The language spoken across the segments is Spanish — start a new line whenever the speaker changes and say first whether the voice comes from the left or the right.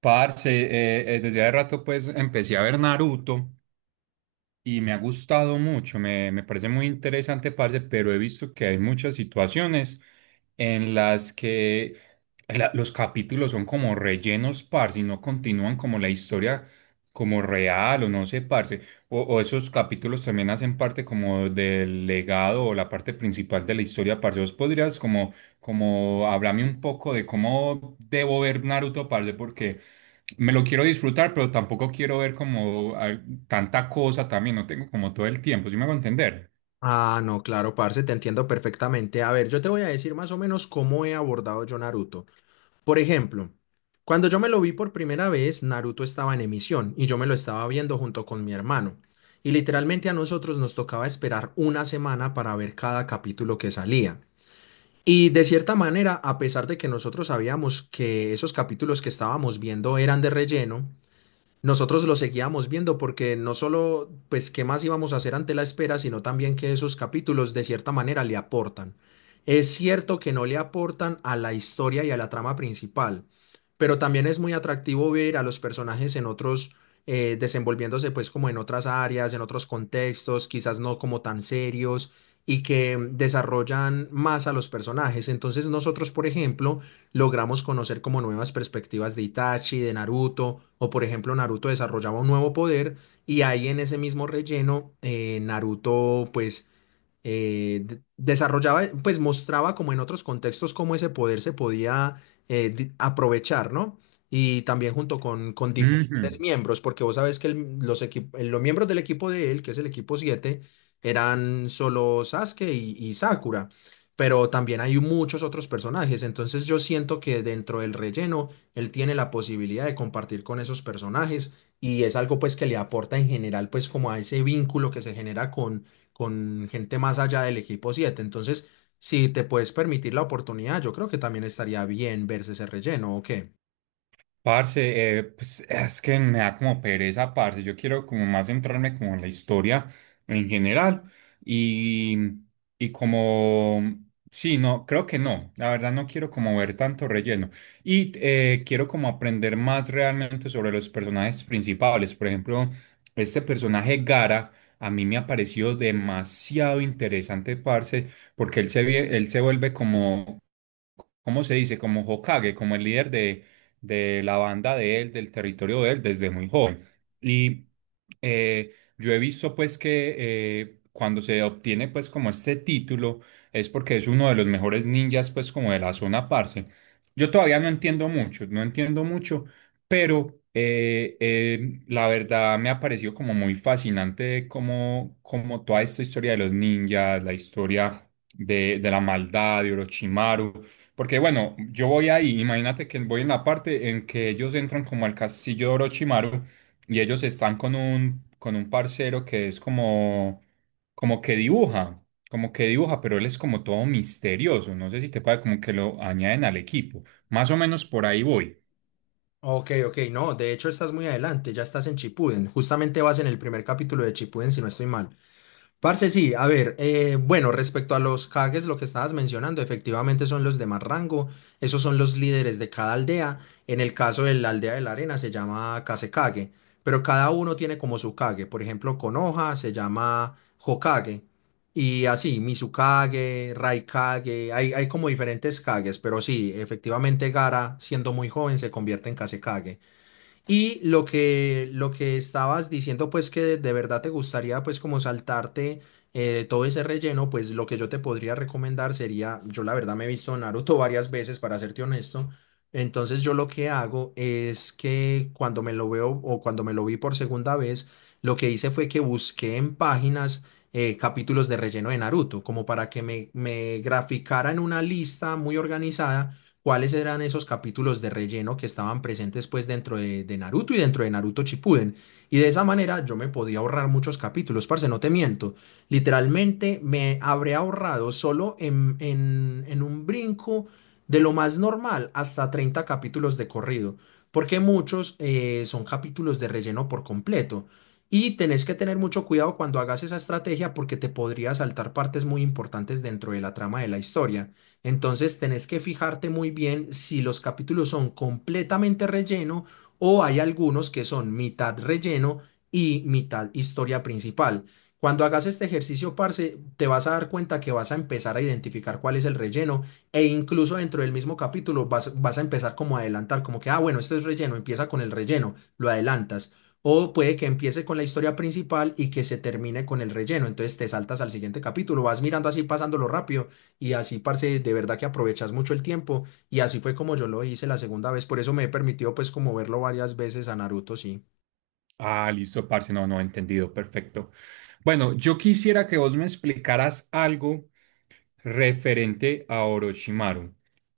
right: Parce, desde hace rato pues empecé a ver Naruto y me ha gustado mucho, me parece muy interesante, parce, pero he visto que hay muchas situaciones en las que los capítulos son como rellenos, parce, y no continúan como la historia como real o no sé, parce, o esos capítulos también hacen parte como del legado o la parte principal de la historia, parce, ¿vos podrías como, como hablarme un poco de cómo debo ver Naruto, parce, porque... Me lo quiero disfrutar, pero tampoco quiero ver como tanta cosa también. No tengo como todo el tiempo, ¿sí me hago entender?
left: Ah, no, claro, parce, te entiendo perfectamente. A ver, yo te voy a decir más o menos cómo he abordado yo Naruto. Por ejemplo, cuando yo me lo vi por primera vez, Naruto estaba en emisión y yo me lo estaba viendo junto con mi hermano. Y literalmente a nosotros nos tocaba esperar una semana para ver cada capítulo que salía. Y de cierta manera, a pesar de que nosotros sabíamos que esos capítulos que estábamos viendo eran de relleno, nosotros lo seguíamos viendo porque no solo, pues, qué más íbamos a hacer ante la espera, sino también que esos capítulos de cierta manera le aportan. Es cierto que no le aportan a la historia y a la trama principal, pero también es muy atractivo ver a los personajes en otros, desenvolviéndose pues como en otras áreas, en otros contextos, quizás no como tan serios y que desarrollan más a los personajes. Entonces nosotros, por ejemplo, logramos conocer como nuevas perspectivas de Itachi, de Naruto, o por ejemplo Naruto desarrollaba un nuevo poder y ahí en ese mismo relleno Naruto pues desarrollaba, pues mostraba como en otros contextos cómo ese poder se podía aprovechar, ¿no? Y también junto con diferentes
right: Ujú.
left: miembros, porque vos sabés que los, los miembros del equipo de él, que es el equipo 7 eran solo Sasuke y Sakura, pero también hay muchos otros personajes, entonces yo siento que dentro del relleno él tiene la posibilidad de compartir con esos personajes y es algo pues que le aporta en general pues como a ese vínculo que se genera con gente más allá del equipo 7. Entonces, si te puedes permitir la oportunidad, yo creo que también estaría bien verse ese relleno, ¿o qué?
right: Parce, pues es que me da como pereza, parce. Yo quiero como más centrarme como en la historia en general y, y como, sí, no, creo que no. La verdad no quiero como ver tanto relleno y quiero como aprender más realmente sobre los personajes principales. Por ejemplo, este personaje Gara a mí me ha parecido demasiado interesante, parce, porque él se vuelve como ¿cómo se dice? Como Hokage, como el líder de la banda de él, del territorio de él, desde muy joven. Y eh, yo he visto pues que cuando se obtiene pues como este título es porque es uno de los mejores ninjas pues como de la zona parce. Yo todavía no entiendo mucho, no entiendo mucho, pero la verdad me ha parecido como muy fascinante como, como toda esta historia de los ninjas, la historia de la maldad de Orochimaru. Porque bueno, yo voy ahí, imagínate que voy en la parte en que ellos entran como al castillo de Orochimaru y ellos están con un parcero que es como, como que dibuja, como que dibuja, pero él es como todo misterioso, no sé si te parece como que lo añaden al equipo, más o menos por ahí voy.
left: Ok, ok, no, de hecho estás muy adelante, ya estás en Chipuden, justamente vas en el primer capítulo de Chipuden, si no estoy mal. Parce, sí, a ver, bueno, respecto a los Kages, lo que estabas mencionando, efectivamente son los de más rango, esos son los líderes de cada aldea, en el caso de la aldea de la arena se llama Kasekage, pero cada uno tiene como su Kage, por ejemplo, Konoha se llama Hokage, y así, Mizukage, Raikage, hay como diferentes Kages, pero sí, efectivamente Gara, siendo muy joven, se convierte en Kasekage. Y lo que estabas diciendo, pues que de verdad te gustaría, pues como saltarte todo ese relleno, pues lo que yo te podría recomendar sería, yo la verdad me he visto Naruto varias veces, para serte honesto, entonces yo lo que hago es que cuando me lo veo o cuando me lo vi por segunda vez, lo que hice fue que busqué en páginas capítulos de relleno de Naruto, como para que me graficara en una lista muy organizada cuáles eran esos capítulos de relleno que estaban presentes pues dentro de Naruto y dentro de Naruto Shippuden. Y de esa manera yo me podía ahorrar muchos capítulos, parce, no te miento. Literalmente me habré ahorrado solo en un brinco de lo más normal hasta 30 capítulos de corrido, porque muchos son capítulos de relleno por completo. Y tenés que tener mucho cuidado cuando hagas esa estrategia porque te podría saltar partes muy importantes dentro de la trama de la historia. Entonces tenés que fijarte muy bien si los capítulos son completamente relleno o hay algunos que son mitad relleno y mitad historia principal. Cuando hagas este ejercicio, parce, te vas a dar cuenta que vas a empezar a identificar cuál es el relleno e incluso dentro del mismo capítulo vas a empezar como a adelantar, como que, ah, bueno, este es relleno, empieza con el relleno, lo adelantas. O puede que empiece con la historia principal y que se termine con el relleno. Entonces te saltas al siguiente capítulo, vas mirando así, pasándolo rápido y así, parce, de verdad que aprovechas mucho el tiempo. Y así fue como yo lo hice la segunda vez. Por eso me he permitido, pues, como verlo varias veces a Naruto, sí.
right: Ah, listo, parce, no, no, entendido, perfecto. Bueno, yo quisiera que vos me explicaras algo referente a Orochimaru.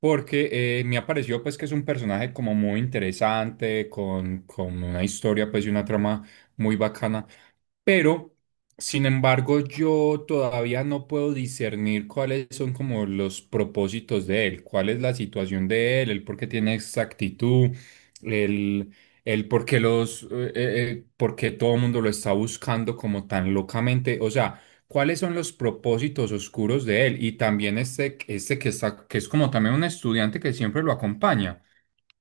right: Porque me ha parecido pues que es un personaje como muy interesante, con una historia pues y una trama muy bacana. Pero, sin embargo, yo todavía no puedo discernir cuáles son como los propósitos de él, cuál es la situación de él, el por qué tiene esa actitud, el, el por qué por qué todo el mundo lo está buscando como tan locamente. O sea, ¿cuáles son los propósitos oscuros de él? Y también este que está, que es como también un estudiante que siempre lo acompaña.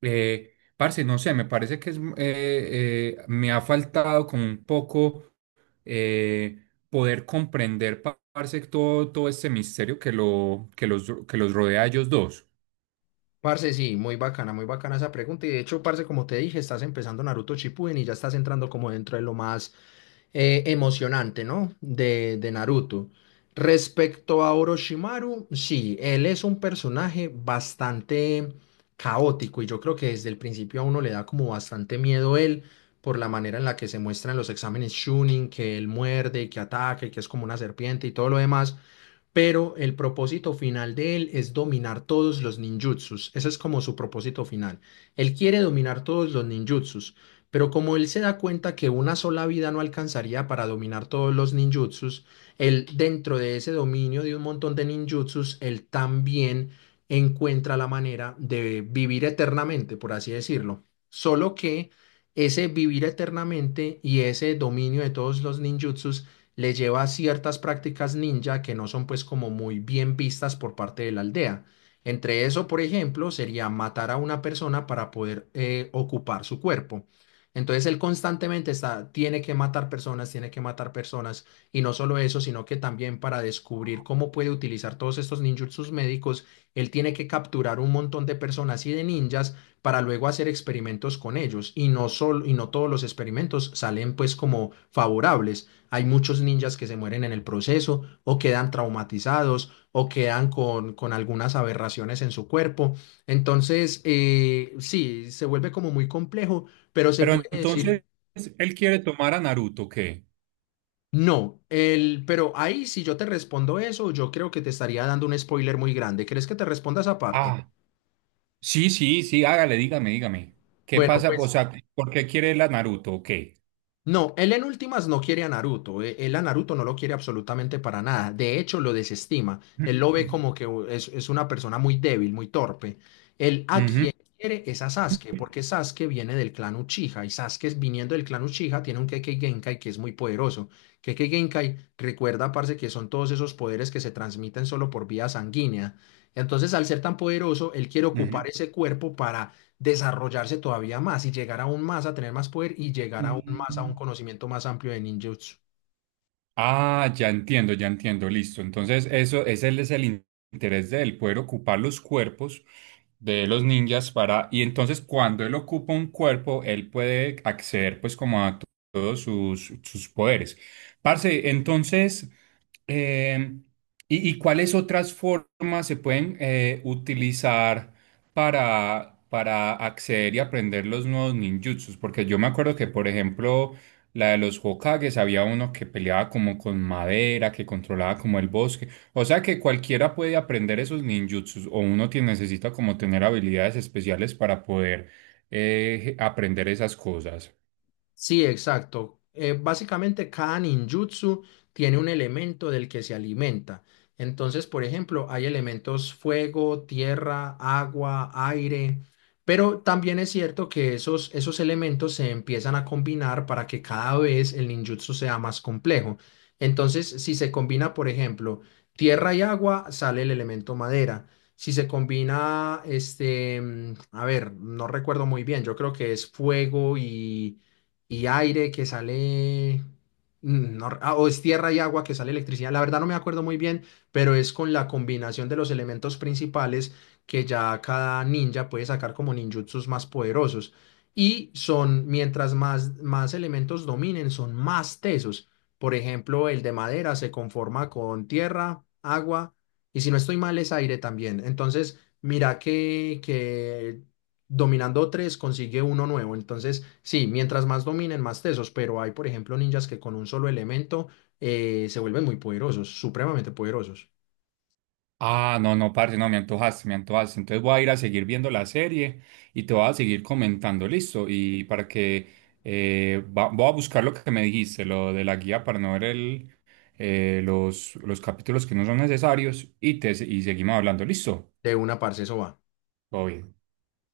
right: Parce, no sé, me parece que es, me ha faltado como un poco eh, poder comprender, parce, todo, todo este misterio que los rodea a ellos dos.
left: Parce, sí, muy bacana esa pregunta. Y de hecho, parce, como te dije, estás empezando Naruto Shippuden y ya estás entrando como dentro de lo más emocionante, ¿no? De Naruto. Respecto a Orochimaru, sí, él es un personaje bastante caótico y yo creo que desde el principio a uno le da como bastante miedo él por la manera en la que se muestra en los exámenes Chunin, que él muerde, que ataque, que es como una serpiente y todo lo demás, pero el propósito final de él es dominar todos los ninjutsus. Ese es como su propósito final. Él quiere dominar todos los ninjutsus, pero como él se da cuenta que una sola vida no alcanzaría para dominar todos los ninjutsus, él dentro de ese dominio de un montón de ninjutsus, él también encuentra la manera de vivir eternamente, por así decirlo. Solo que ese vivir eternamente y ese dominio de todos los ninjutsus le lleva a ciertas prácticas ninja que no son pues como muy bien vistas por parte de la aldea. Entre eso, por ejemplo, sería matar a una persona para poder ocupar su cuerpo. Entonces él constantemente está, tiene que matar personas, tiene que matar personas, y no solo eso, sino que también para descubrir cómo puede utilizar todos estos ninjutsus médicos, él tiene que capturar un montón de personas y de ninjas para luego hacer experimentos con ellos, y no solo, y no todos los experimentos salen pues como favorables. Hay muchos ninjas que se mueren en el proceso o quedan traumatizados o quedan con algunas aberraciones en su cuerpo. Entonces, sí, se vuelve como muy complejo, pero se
right: Pero
left: puede decir,
right: entonces, ¿él quiere tomar a Naruto, o qué?
left: no, pero ahí si yo te respondo eso, yo creo que te estaría dando un spoiler muy grande. ¿Crees que te responda esa parte?
right: Ah, sí, sí, sí, hágale, dígame, dígame. ¿Qué
left: Bueno,
right: pasa? O
left: pues...
right: sea, ¿por qué quiere él a Naruto, o qué?
left: No, él en últimas no quiere a Naruto. Él a Naruto no lo quiere absolutamente para nada. De hecho, lo desestima. Él lo ve como que es una persona muy débil, muy torpe. Él a
right: Ujú,
left: quien quiere es a Sasuke, porque Sasuke viene del clan Uchiha y Sasuke viniendo del clan Uchiha tiene un Kekkei Genkai que es muy poderoso. Kekkei Genkai recuerda, parce, que son todos esos poderes que se transmiten solo por vía sanguínea. Entonces, al ser tan poderoso, él quiere ocupar
right: ujú.
left: ese cuerpo para desarrollarse todavía más y llegar aún más a tener más poder y llegar aún más a un
right: Mm.
left: conocimiento más amplio de ninjutsu.
right: Ah, ya entiendo, listo. Entonces, eso, ese es interés de él, poder ocupar los cuerpos de los ninjas para, y entonces cuando él ocupa un cuerpo, él puede acceder pues como a todos sus, sus poderes. Parce, entonces... Eh, y cuáles otras formas se pueden utilizar para acceder y aprender los nuevos ninjutsus? Porque yo me acuerdo que, por ejemplo, la de los Hokages, había uno que peleaba como con madera, que controlaba como el bosque. O sea que cualquiera puede aprender esos ninjutsus o uno necesita como tener habilidades especiales para poder aprender esas cosas.
left: Sí, exacto. Básicamente cada ninjutsu tiene un elemento del que se alimenta. Entonces, por ejemplo, hay elementos fuego, tierra, agua, aire, pero también es cierto que esos elementos se empiezan a combinar para que cada vez el ninjutsu sea más complejo. Entonces, si se combina, por ejemplo, tierra y agua, sale el elemento madera. Si se combina, este, a ver, no recuerdo muy bien, yo creo que es fuego y aire que sale, mm, no re- ah, o es tierra y agua que sale electricidad. La verdad no me acuerdo muy bien, pero es con la combinación de los elementos principales que ya cada ninja puede sacar como ninjutsus más poderosos. Y son, más elementos dominen, son más tesos. Por ejemplo, el de madera se conforma con tierra, agua, y si no estoy mal, es aire también. Entonces, mira que dominando tres consigue uno nuevo. Entonces, sí, mientras más dominen, más tesos, pero hay, por ejemplo, ninjas que con un solo elemento se vuelven muy poderosos, supremamente poderosos.
right: Ah, no, no, parce, no, me antojaste, me antojaste. Entonces voy a ir a seguir viendo la serie y te voy a seguir comentando, listo. Y para que voy a buscar lo que me dijiste, lo de la guía para no ver los capítulos que no son necesarios y seguimos hablando, listo.
left: De una parce, eso va.
right: Todo bien.